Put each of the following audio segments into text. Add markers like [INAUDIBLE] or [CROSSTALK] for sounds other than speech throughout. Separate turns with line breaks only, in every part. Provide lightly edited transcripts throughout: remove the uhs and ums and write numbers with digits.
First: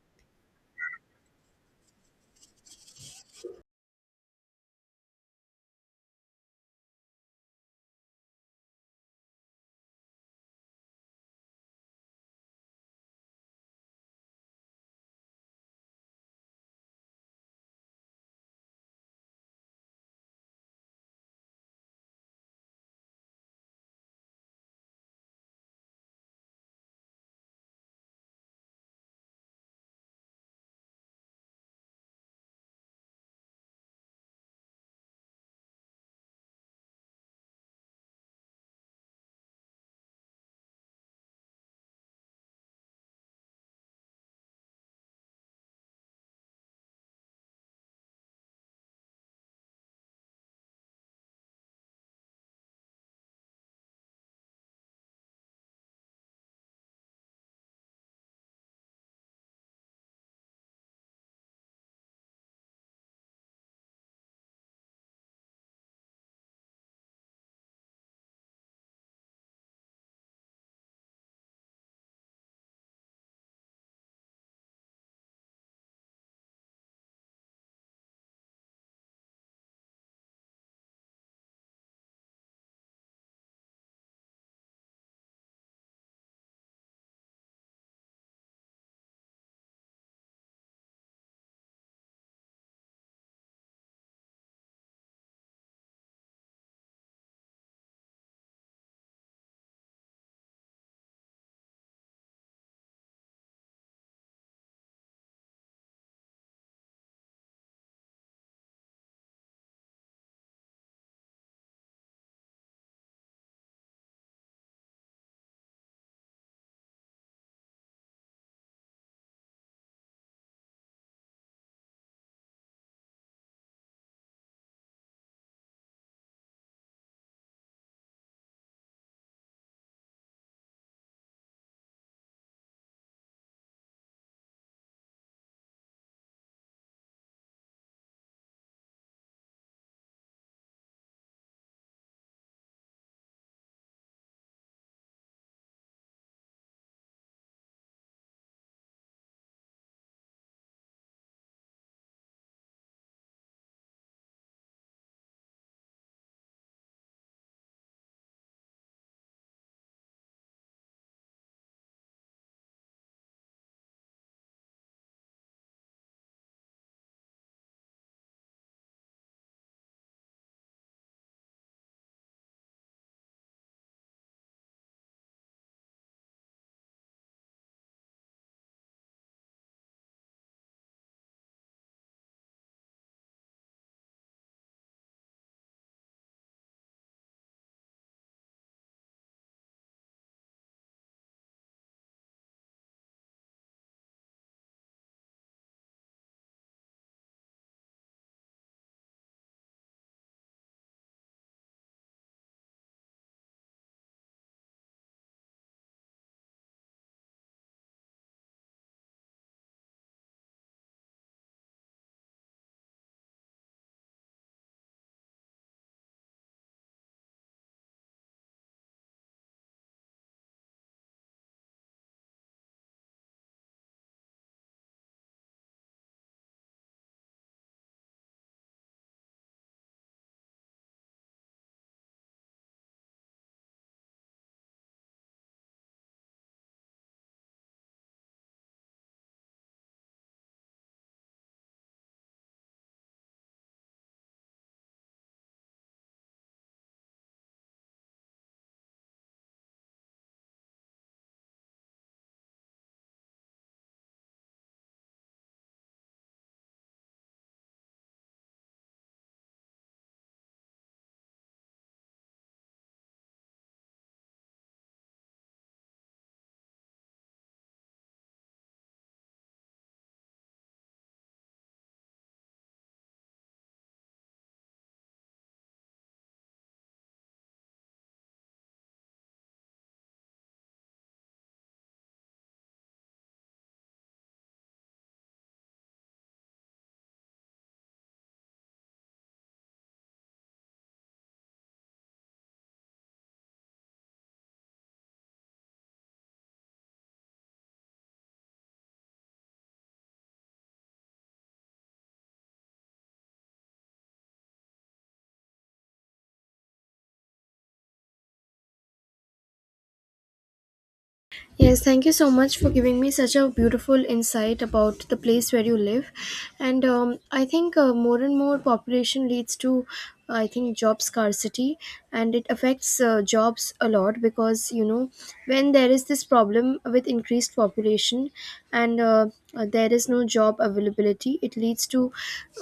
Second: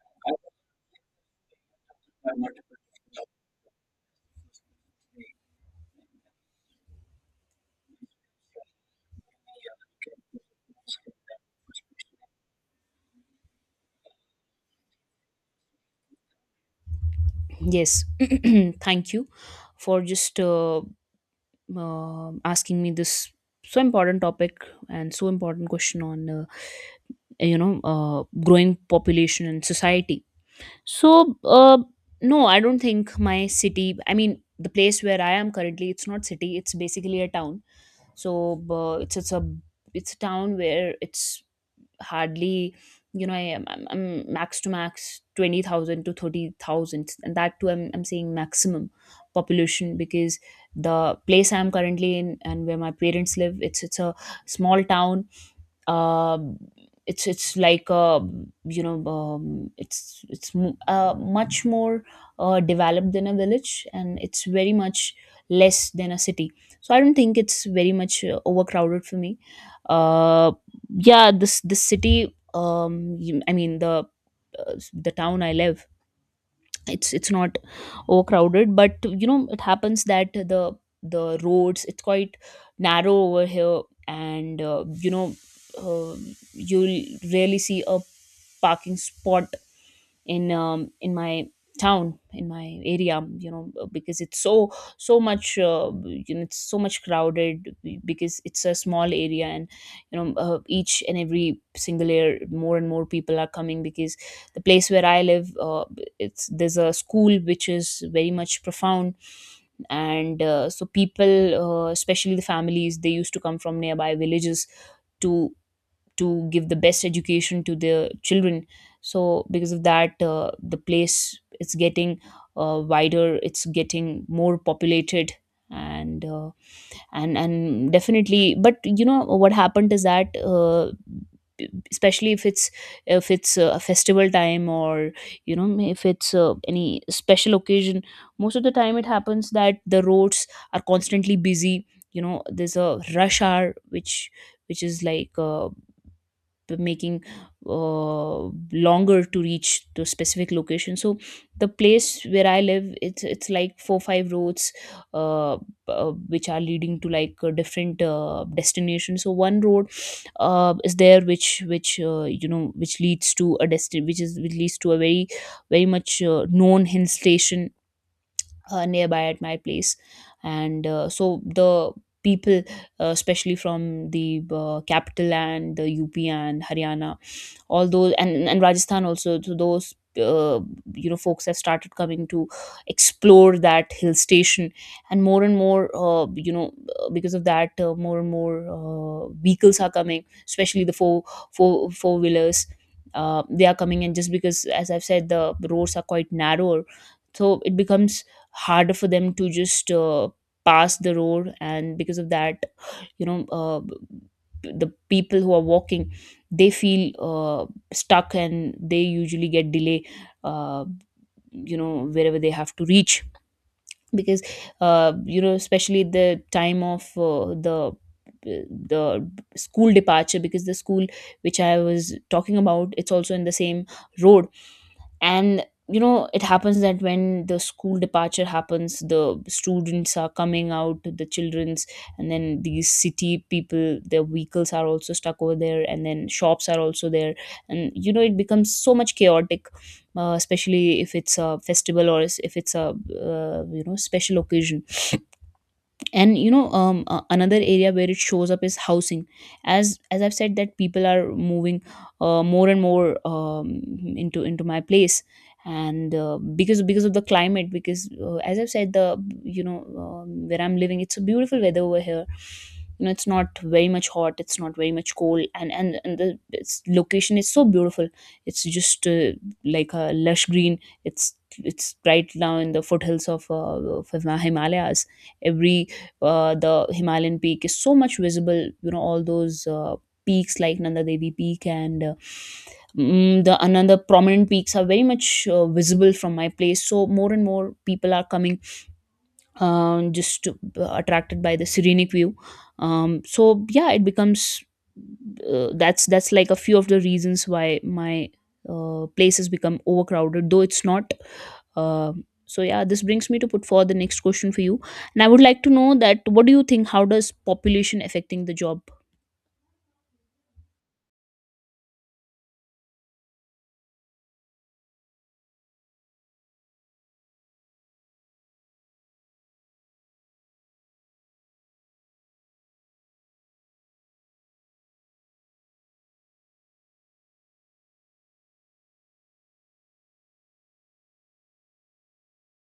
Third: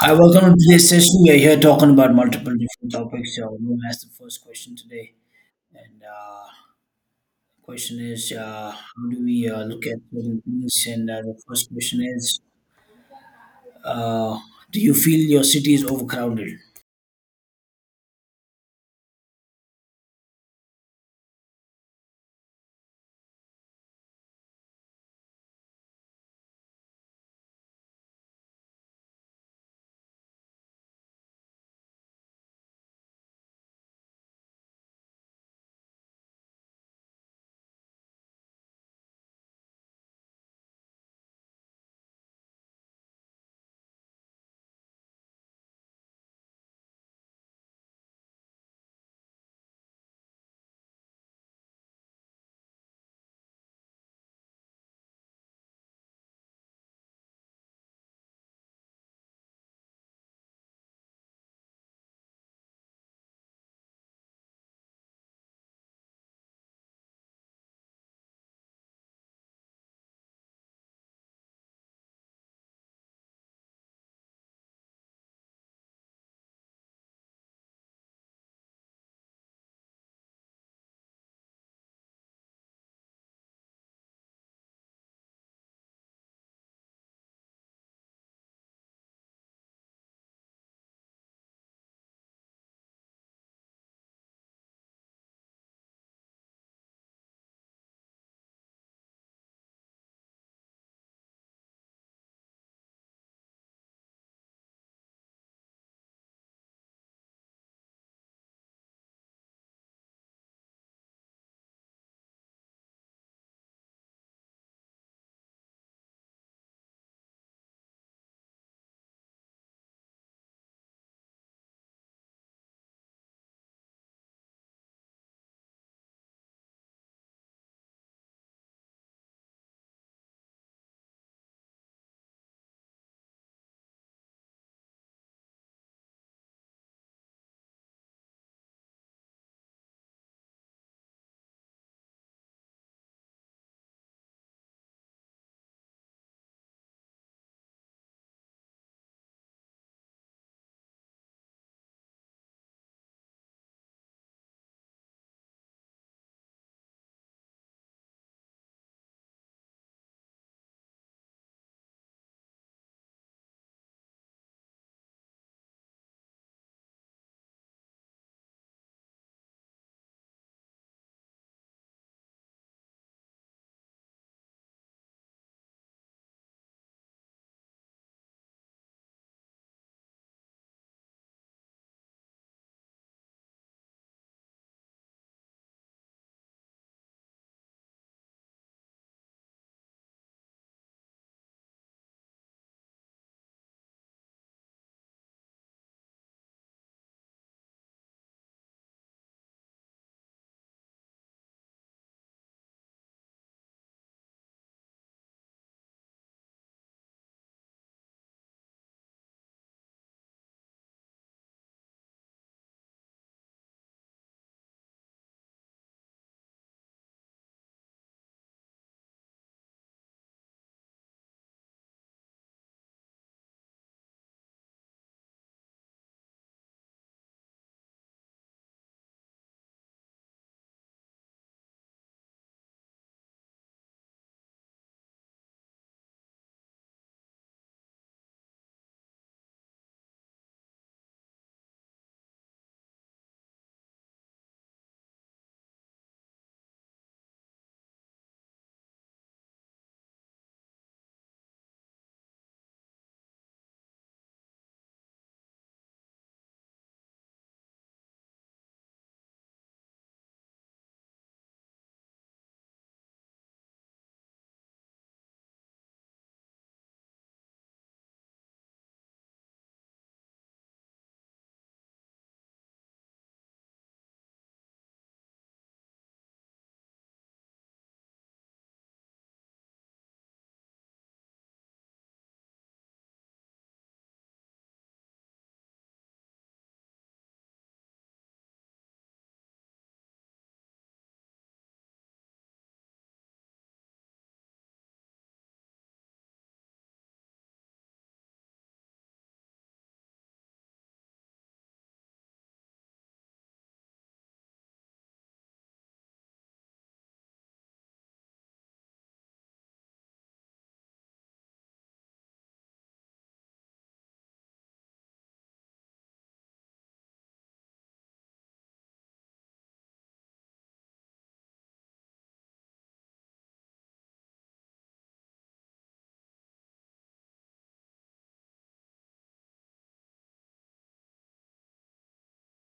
Hi, welcome to today's session. We are here talking about multiple different topics. So I'm going to ask the first question today, and question is, how do we look at certain things? And the first question is, uh, do you feel your city is overcrowded? Yeah,
Yes, [CLEARS THROAT] thank you for just asking me this so important topic and so important question on growing population and society. So uh, no, I don't think my city. I mean, the place where I am currently, it's not city. It's basically a town. So uh, it's it's a it's a town where it's hardly, you know, I'm max to max 20,000 to 30,000, and that too I'm saying maximum population, because the place I'm currently in and where my parents live, it's a small town. um, it's like, it's much more developed than a village, and it's very much less than a city, so I don't think it's very much overcrowded for me. uh, yeah, this city, I mean the town I live, it's not overcrowded, but you know it happens that the roads, it's quite narrow over here. And uh, you'll rarely see a parking spot in, in my town, in my area. You know, because it's so, so much, you know, it's so much crowded because it's a small area. And you know, each and every single year, more and more people are coming because the place where I live, it's, there's a school which is very much profound. And so people, especially the families, they used to come from nearby villages to to give the best education to their children. So because of that, the place, it's getting wider, it's getting more populated. And uh, and and definitely, but you know what happened is that, especially if it's, if it's a festival time, or you know, if it's any special occasion, most of the time it happens that the roads are constantly busy. You know, there's a rush hour which is like, the making uh, longer to reach the specific location. So the place where I live, it's like four five roads, uh, which are leading to like, different destinations. So one road is there, which you know, which is, which leads to a very, very much known hill station nearby at my place. And so the people, especially from the capital and the UP and Haryana, all those, and Rajasthan also. So those, uh, you know, folks have started coming to explore that hill station. And more and more, because of that, more and more vehicles are coming, especially the four wheelers. They are coming in just because, as I've said, the roads are quite narrower, so it becomes harder for them to just, pass the road. And because of that, you know uh, the people who are walking, they feel stuck, and they usually get delay uh, you know, wherever they have to reach. Because you know, especially the time of, the school departure, because the school which I was talking about, it's also in the same road. And you know, it happens that when the school departure happens, the students are coming out, the children's, and then these city people, their vehicles are also stuck over there, and then shops are also there. And you know, it becomes so much chaotic, especially if it's a festival if it's a, you know, special occasion. And you know, another area where it shows up is housing. As I've said, that people are moving more and more, into my place. And because of the climate, because, as I've said, the, you know, where I'm living, it's a beautiful weather over here. You know, it's not very much hot, it's not very much cold, and the its location is so beautiful. It's just, like a lush green. It's right now in the foothills of Himalayas. Every, the Himalayan peak is so much visible. You know, all those peaks like Nanda Devi Peak, and the another prominent peaks are very much visible from my place. So more and more people are coming, just attracted by the serenic view. So yeah, it becomes, that's like a few of the reasons why my place has become overcrowded, though it's not. Uh, so yeah, this brings me to put forward the next question for you, and I would like to know that, what do you think? How does population affecting the job?
Yes, thank you so much for giving me such a beautiful insight about the place where you live. And I think more and more population leads to, I think, job scarcity, and it affects jobs a lot because, you know, when there is this problem with increased population and there is no job availability. It leads to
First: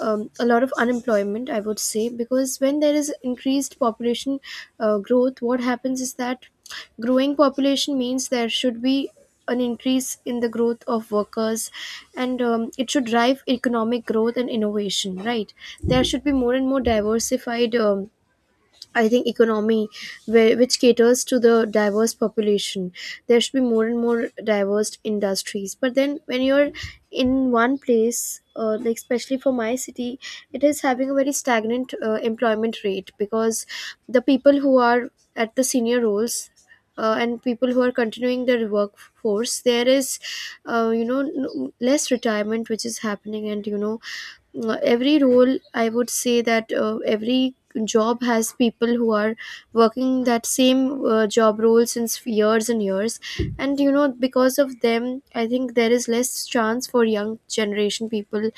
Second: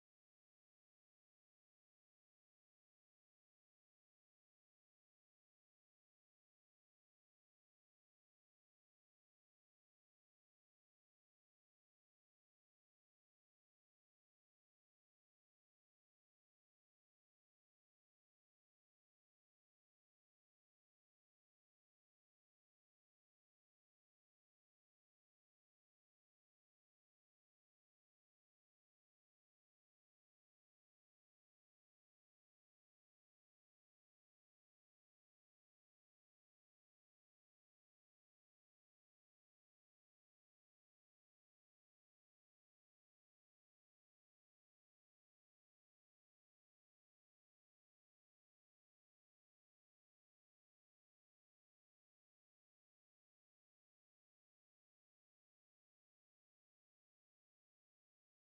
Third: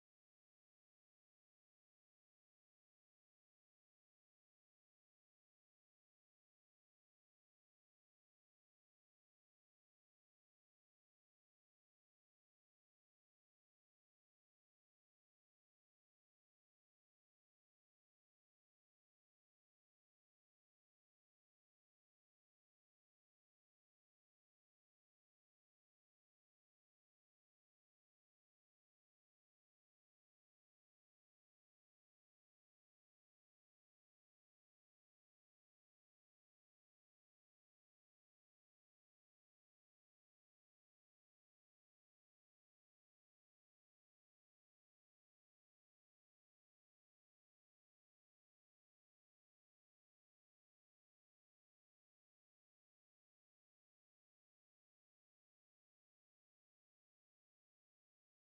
a lot of unemployment, I would say, because when there is increased population growth, what happens is that growing population means there should be an increase in the growth of workers, and it should drive economic growth and innovation, right? There should be more and more diversified, I think, economy which caters to the diverse population. There should be more and more diverse industries, but then when you're in one place, like especially for my city, it is having a very stagnant employment rate because the people who are at the senior roles, and people who are continuing their workforce, there is, you know, less retirement which is happening. And you know, every role, I would say, that every job has people who are working that same job role since years and years. And you know, because of them, I think there is less chance for young generation people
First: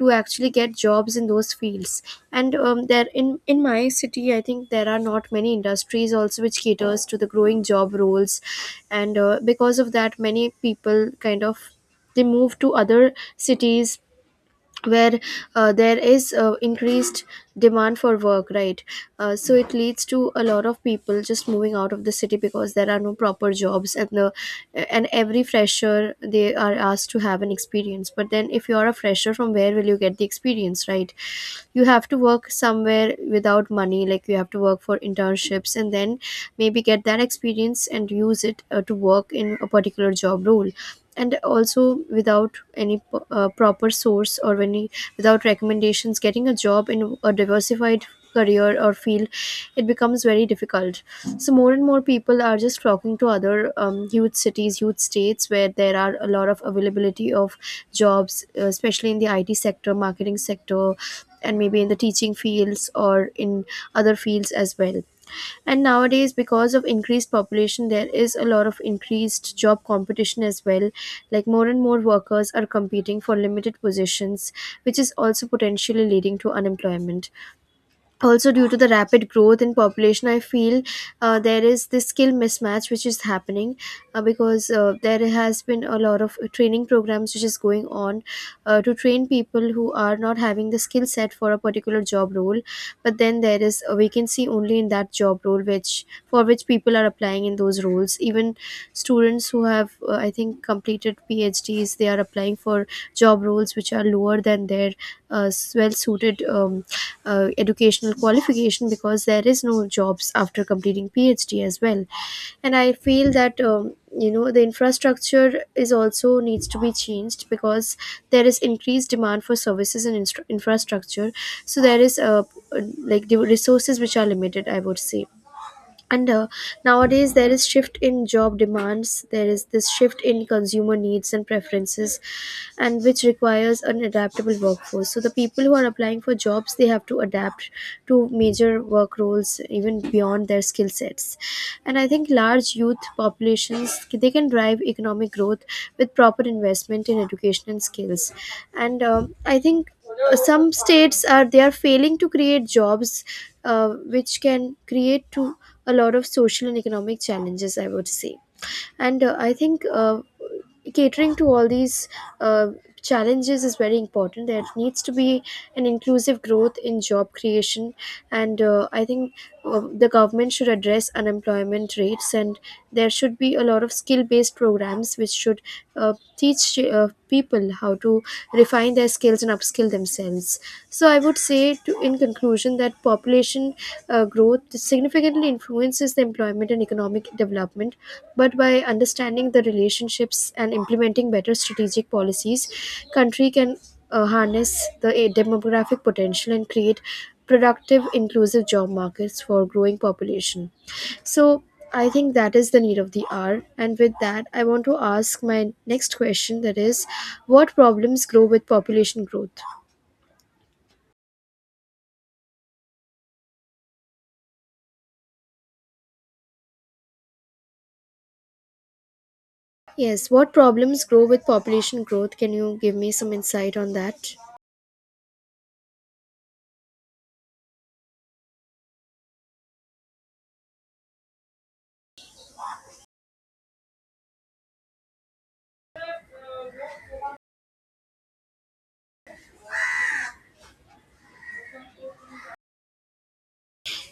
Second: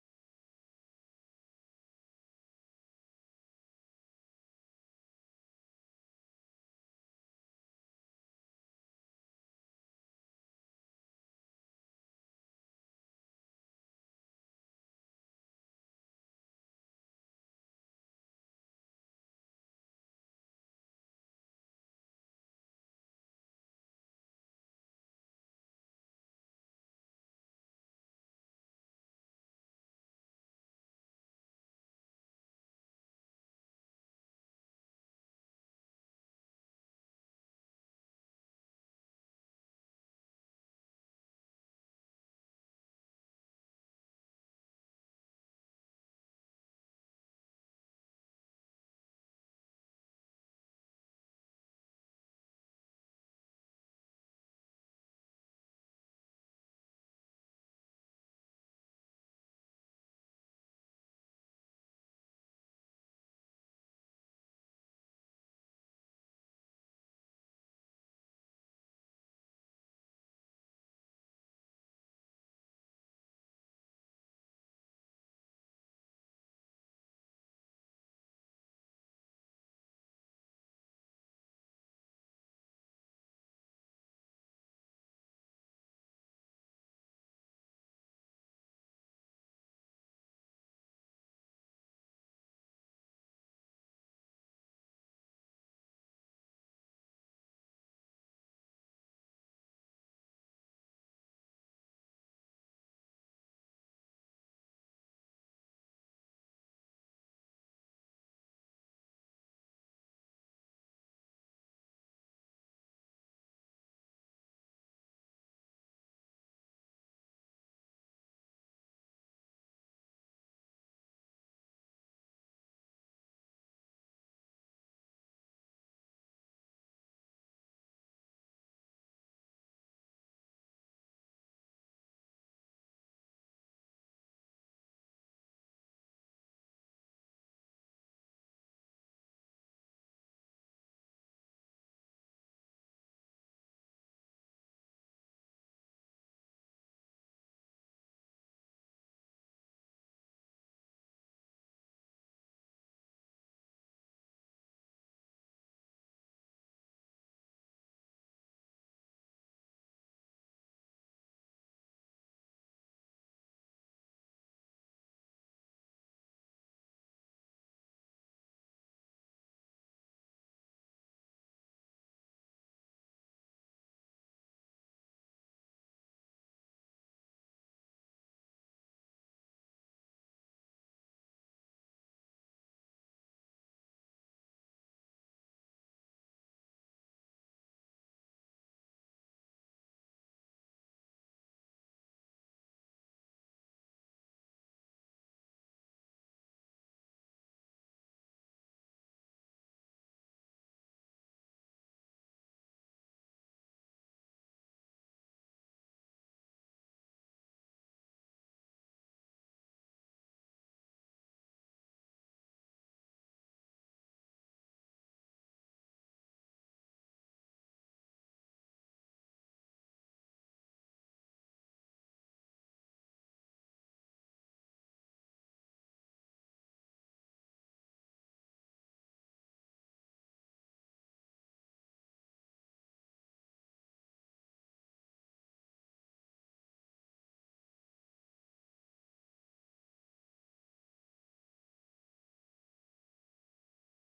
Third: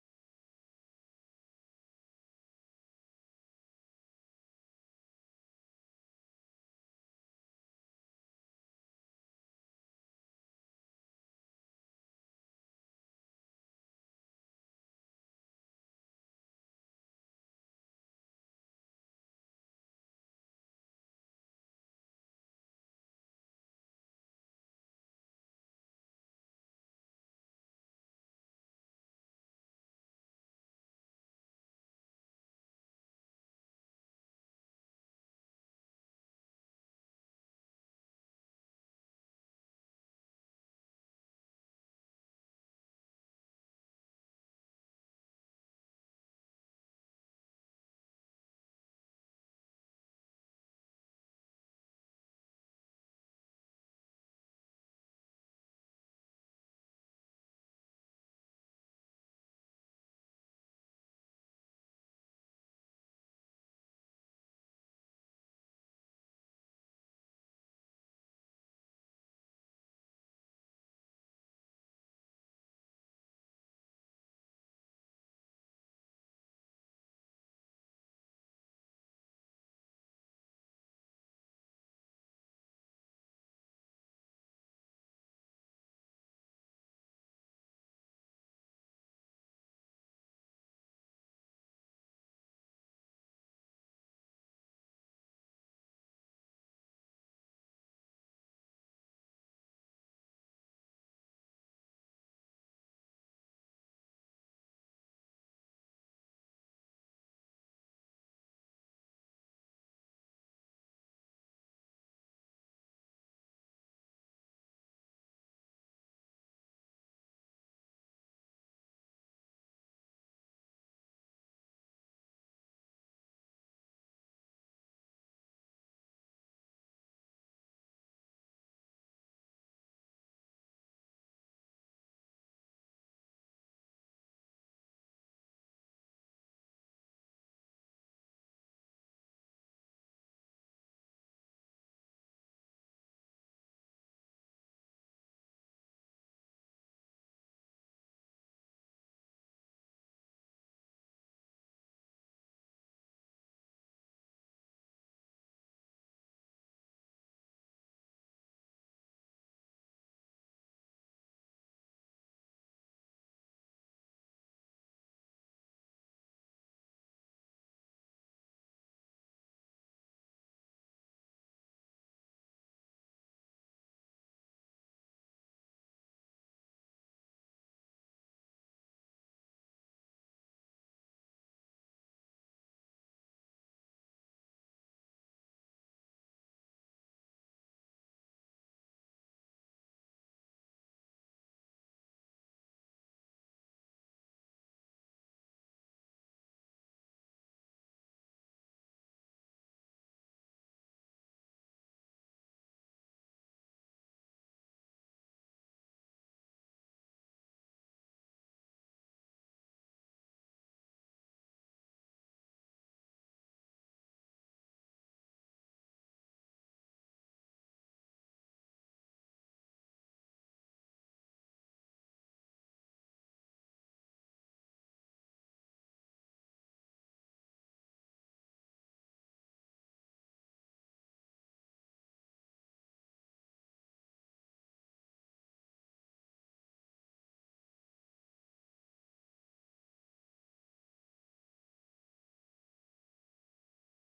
to actually get jobs in those fields. And there, in my city, I think there are not many industries also which caters to the growing job roles. And because of that, many people kind of they move to other cities where there is increased demand for work, right? So it leads to a lot of people just moving out of the city because there are no proper jobs. And the, and every fresher, they are asked to have an experience, but then if you are a fresher, from where will you get the experience, right? You have to work somewhere without money, like you have to work for internships and then maybe get that experience and use it to work in a particular job role. And also without any proper source or any, without recommendations, getting a job in a diversified career or field, it becomes very difficult. So more and more people are just flocking to other huge cities, huge states, where there are a lot of availability of jobs, especially in the IT sector, marketing sector, and maybe in the teaching fields or in other fields as well. And nowadays, because of increased population, there is a lot of increased job competition as well, like more and more workers are competing for limited positions, which is also potentially leading to unemployment. Also, due to the rapid growth in population, I feel there is this skill mismatch which is happening, because there has been a lot of training programs which is going on to train people who are not having the skill set for a particular job role. But then there is a vacancy only in that job role, which, for which people are applying in those roles. Even students who have, I think, completed PhDs, they are applying for job roles which are lower than their well suited educational qualification, because there is no jobs after completing PhD as well. And I feel that, you know, the infrastructure is also needs to be changed, because there is increased demand for services and infrastructure. So there is, like, the resources which are limited, I would say. And nowadays there is shift in job demands, there is this shift in consumer needs and preferences, and which requires an adaptable workforce. So the people who are applying for jobs, they have to adapt to major work roles even beyond their skill sets. And I think large youth populations, they can drive economic growth with proper investment in education and skills. And I think some states are, they are failing to create jobs, which can create to a lot of social and economic challenges, I would say. And I think catering to all these uh, challenges is very important. There needs to be an inclusive growth in job creation, and I think the government should address unemployment rates, and there should be a lot of skill-based programs which should teach people how to refine their skills and upskill themselves. So I would say, to, in conclusion, that population growth significantly influences the employment and economic development. But by understanding the relationships and implementing better strategic policies, country can harness the demographic potential and create productive, inclusive job markets for growing population. So I think that is the need of the hour. And with that, I want to ask my next question, that is, what problems grow with population growth? Yes, what problems grow with population growth? Can you give me some insight on that?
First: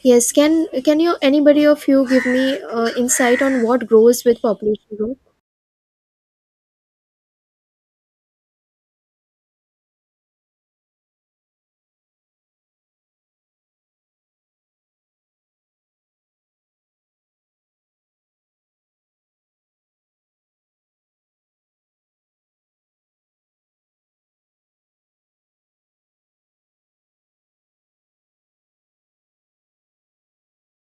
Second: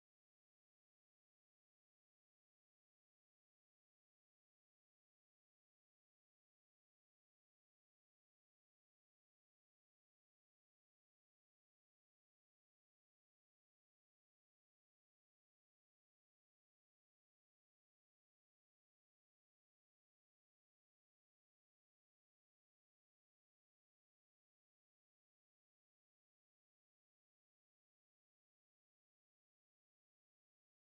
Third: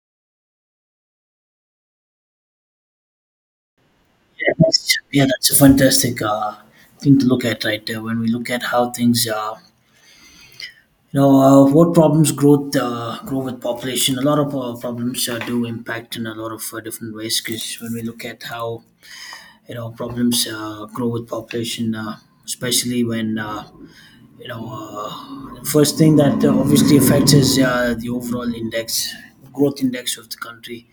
Yes, can you, anybody of you, give me insight on what grows with population growth?
yeah, that's a fantastic thing to look at right there. When we look at how what problems grow with population. A lot of problems do impact in a lot of different ways. Because when we look at how problems grow with population, especially when you know the first thing that obviously affects is the overall index growth index of the country,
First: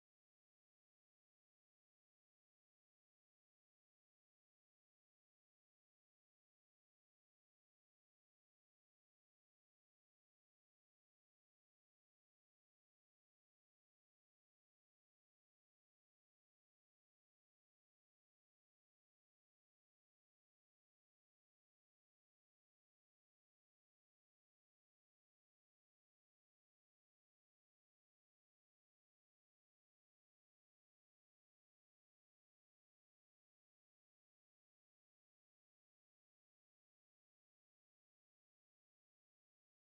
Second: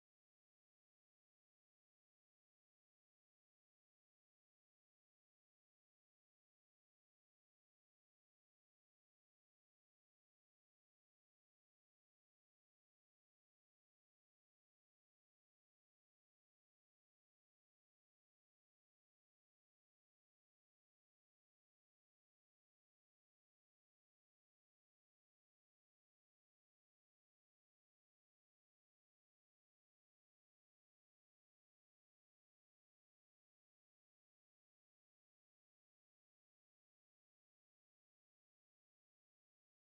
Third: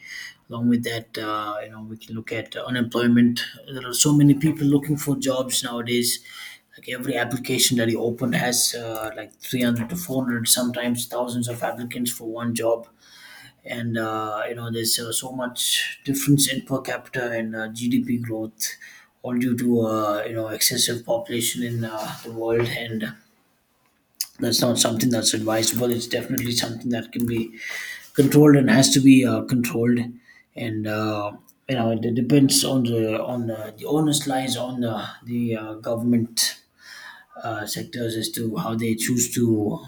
along with that. You know, we can look at unemployment. There are so many people looking for jobs nowadays. Like, every application that you open has like 300 to 400, sometimes thousands of applicants for one job. And you know, there's so much difference in per capita and GDP growth, all due to you know, excessive population in the world, and that's not something that's advisable. It's definitely something that can be controlled and has to be controlled, and you know, it depends on the onus lies on the government sectors as to how they choose to,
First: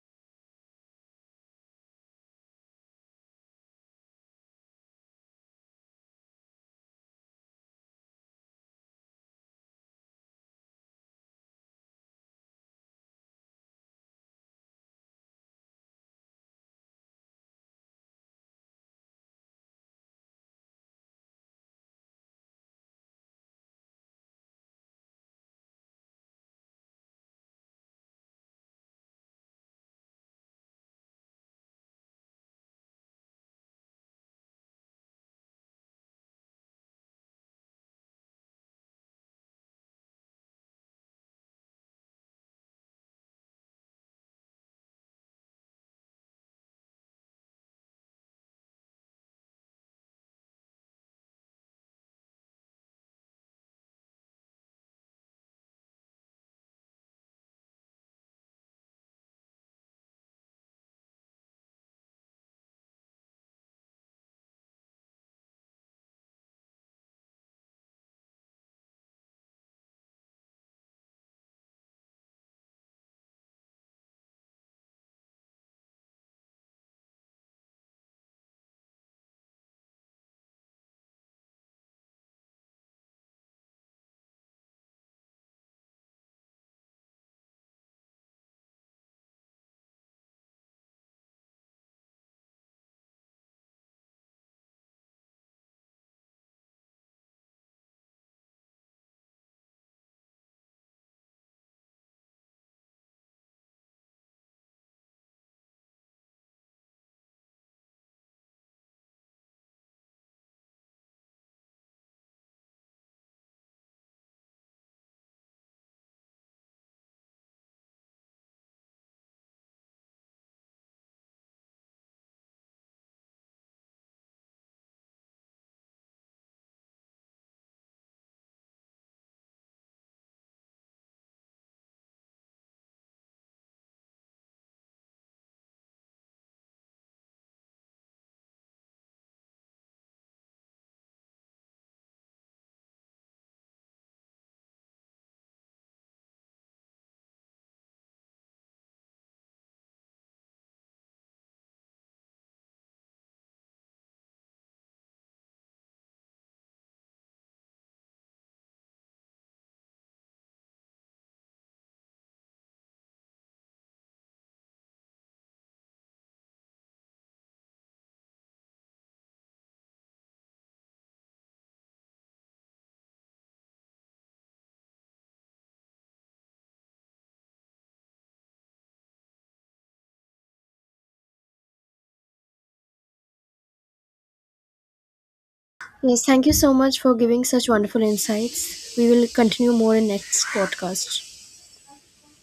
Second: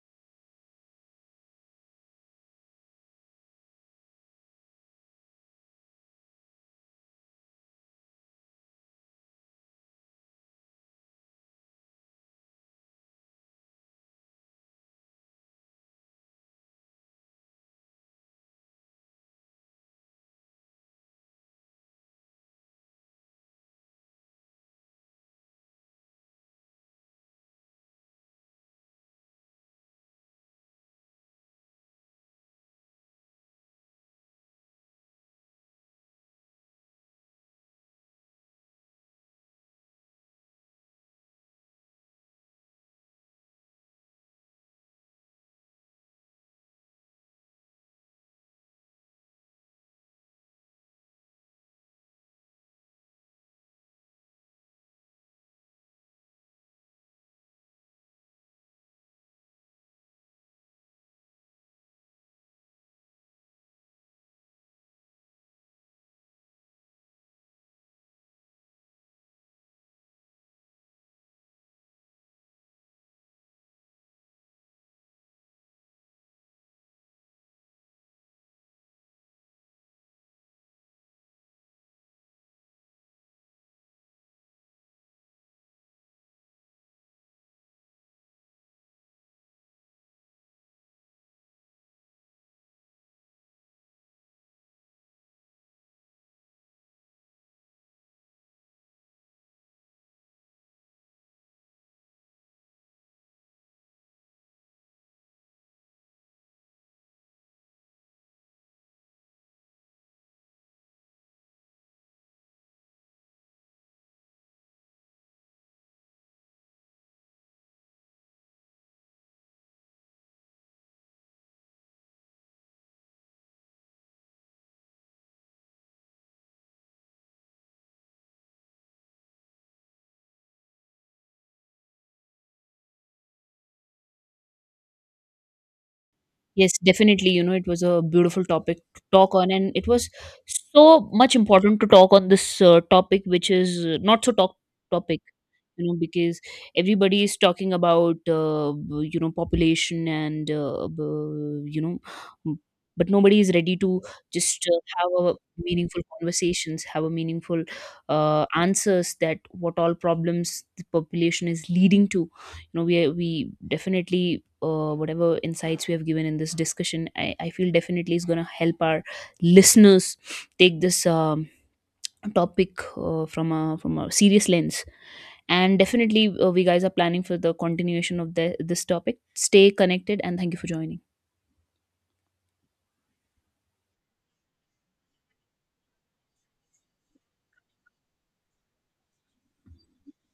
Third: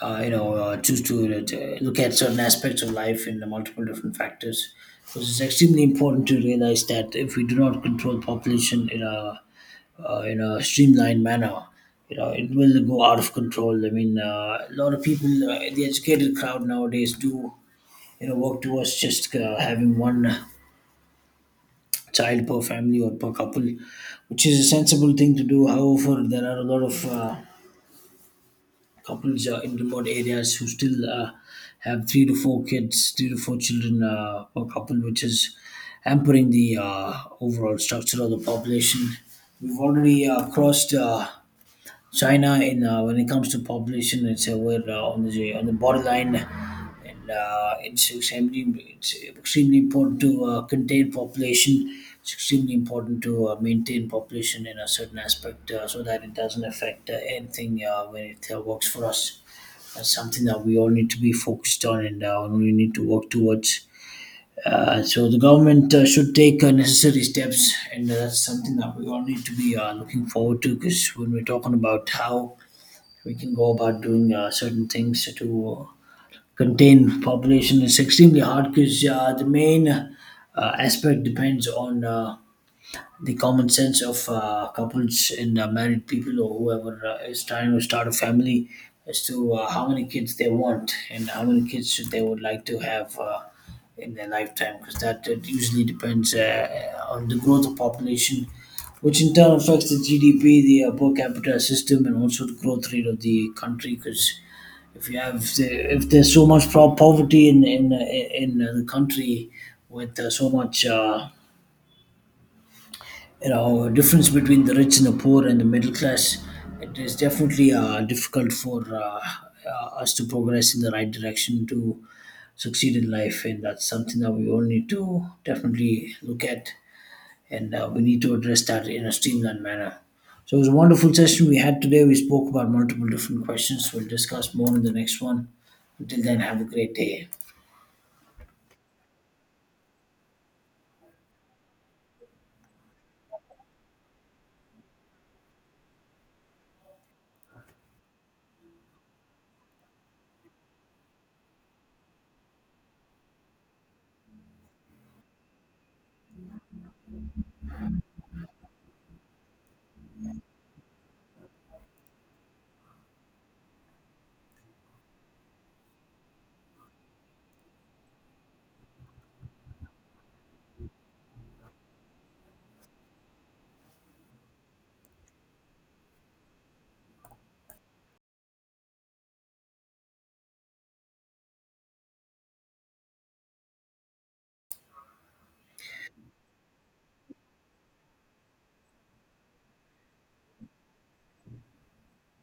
choose to look at certain aspects of life in the multiple different factors, because it's extremely important to realize that if we do not control population in a, in a streamlined manner, you know it will go out of control. I mean, a lot of people, the educated crowd nowadays, do you know, work towards just having one child per family or per couple, which is a sensible thing to do. However, there are a lot of couples in remote areas who still have three to four kids, three to four children per couple, which is hampering the overall structure of the population. We've already crossed. China in, when it comes to population. It's we're on the borderline, and it's extremely, it's extremely important to contain population. It's extremely important to maintain population in a certain aspect, so that it doesn't affect anything when it works for us. That's something that we all need to be focused on, and we need to work towards. So the government should take necessary steps, and that's something that we all need to be looking forward to. Because when we're talking about how we can go about doing certain things to contain population, it's extremely hard. Because the main aspect depends on the common sense of couples and married people, or whoever is trying to start a family, as to how many kids they want and how many kids should they, would like to have in their lifetime, because that it usually depends, on the growth of population, which in turn affects the GDP, the per capita system, and also the growth rate of the country. Because if you have if there's so much poverty in the country, with so much, you know, difference between the rich and the poor and the middle class, it is definitely difficult for us to progress in the right direction, to succeed in life. And that's something that we all need to definitely look at, and we need to address that in a streamlined manner. So it was a wonderful session we had today. We spoke about multiple different questions. We'll discuss more in the next one. Until then, have a
Yes,
great day.
definitely. You know, it was a beautiful topic to talk on, and it was so much important to talk on this topic, which is not so talk topic, you know, because everybody is talking about you know, population, and you know, m- but nobody is ready to just, have a meaningful conversations, have a meaningful answers, that what all problems the population is leading to. You know, we definitely, whatever insights we have given in this discussion, I feel definitely is going to help our listeners take this, topic from a, serious lens. And definitely, we guys are planning for the continuation of this topic. Stay connected, and thank you for joining.
Yes, thank you so much for giving such wonderful insights. We will continue more in next podcast.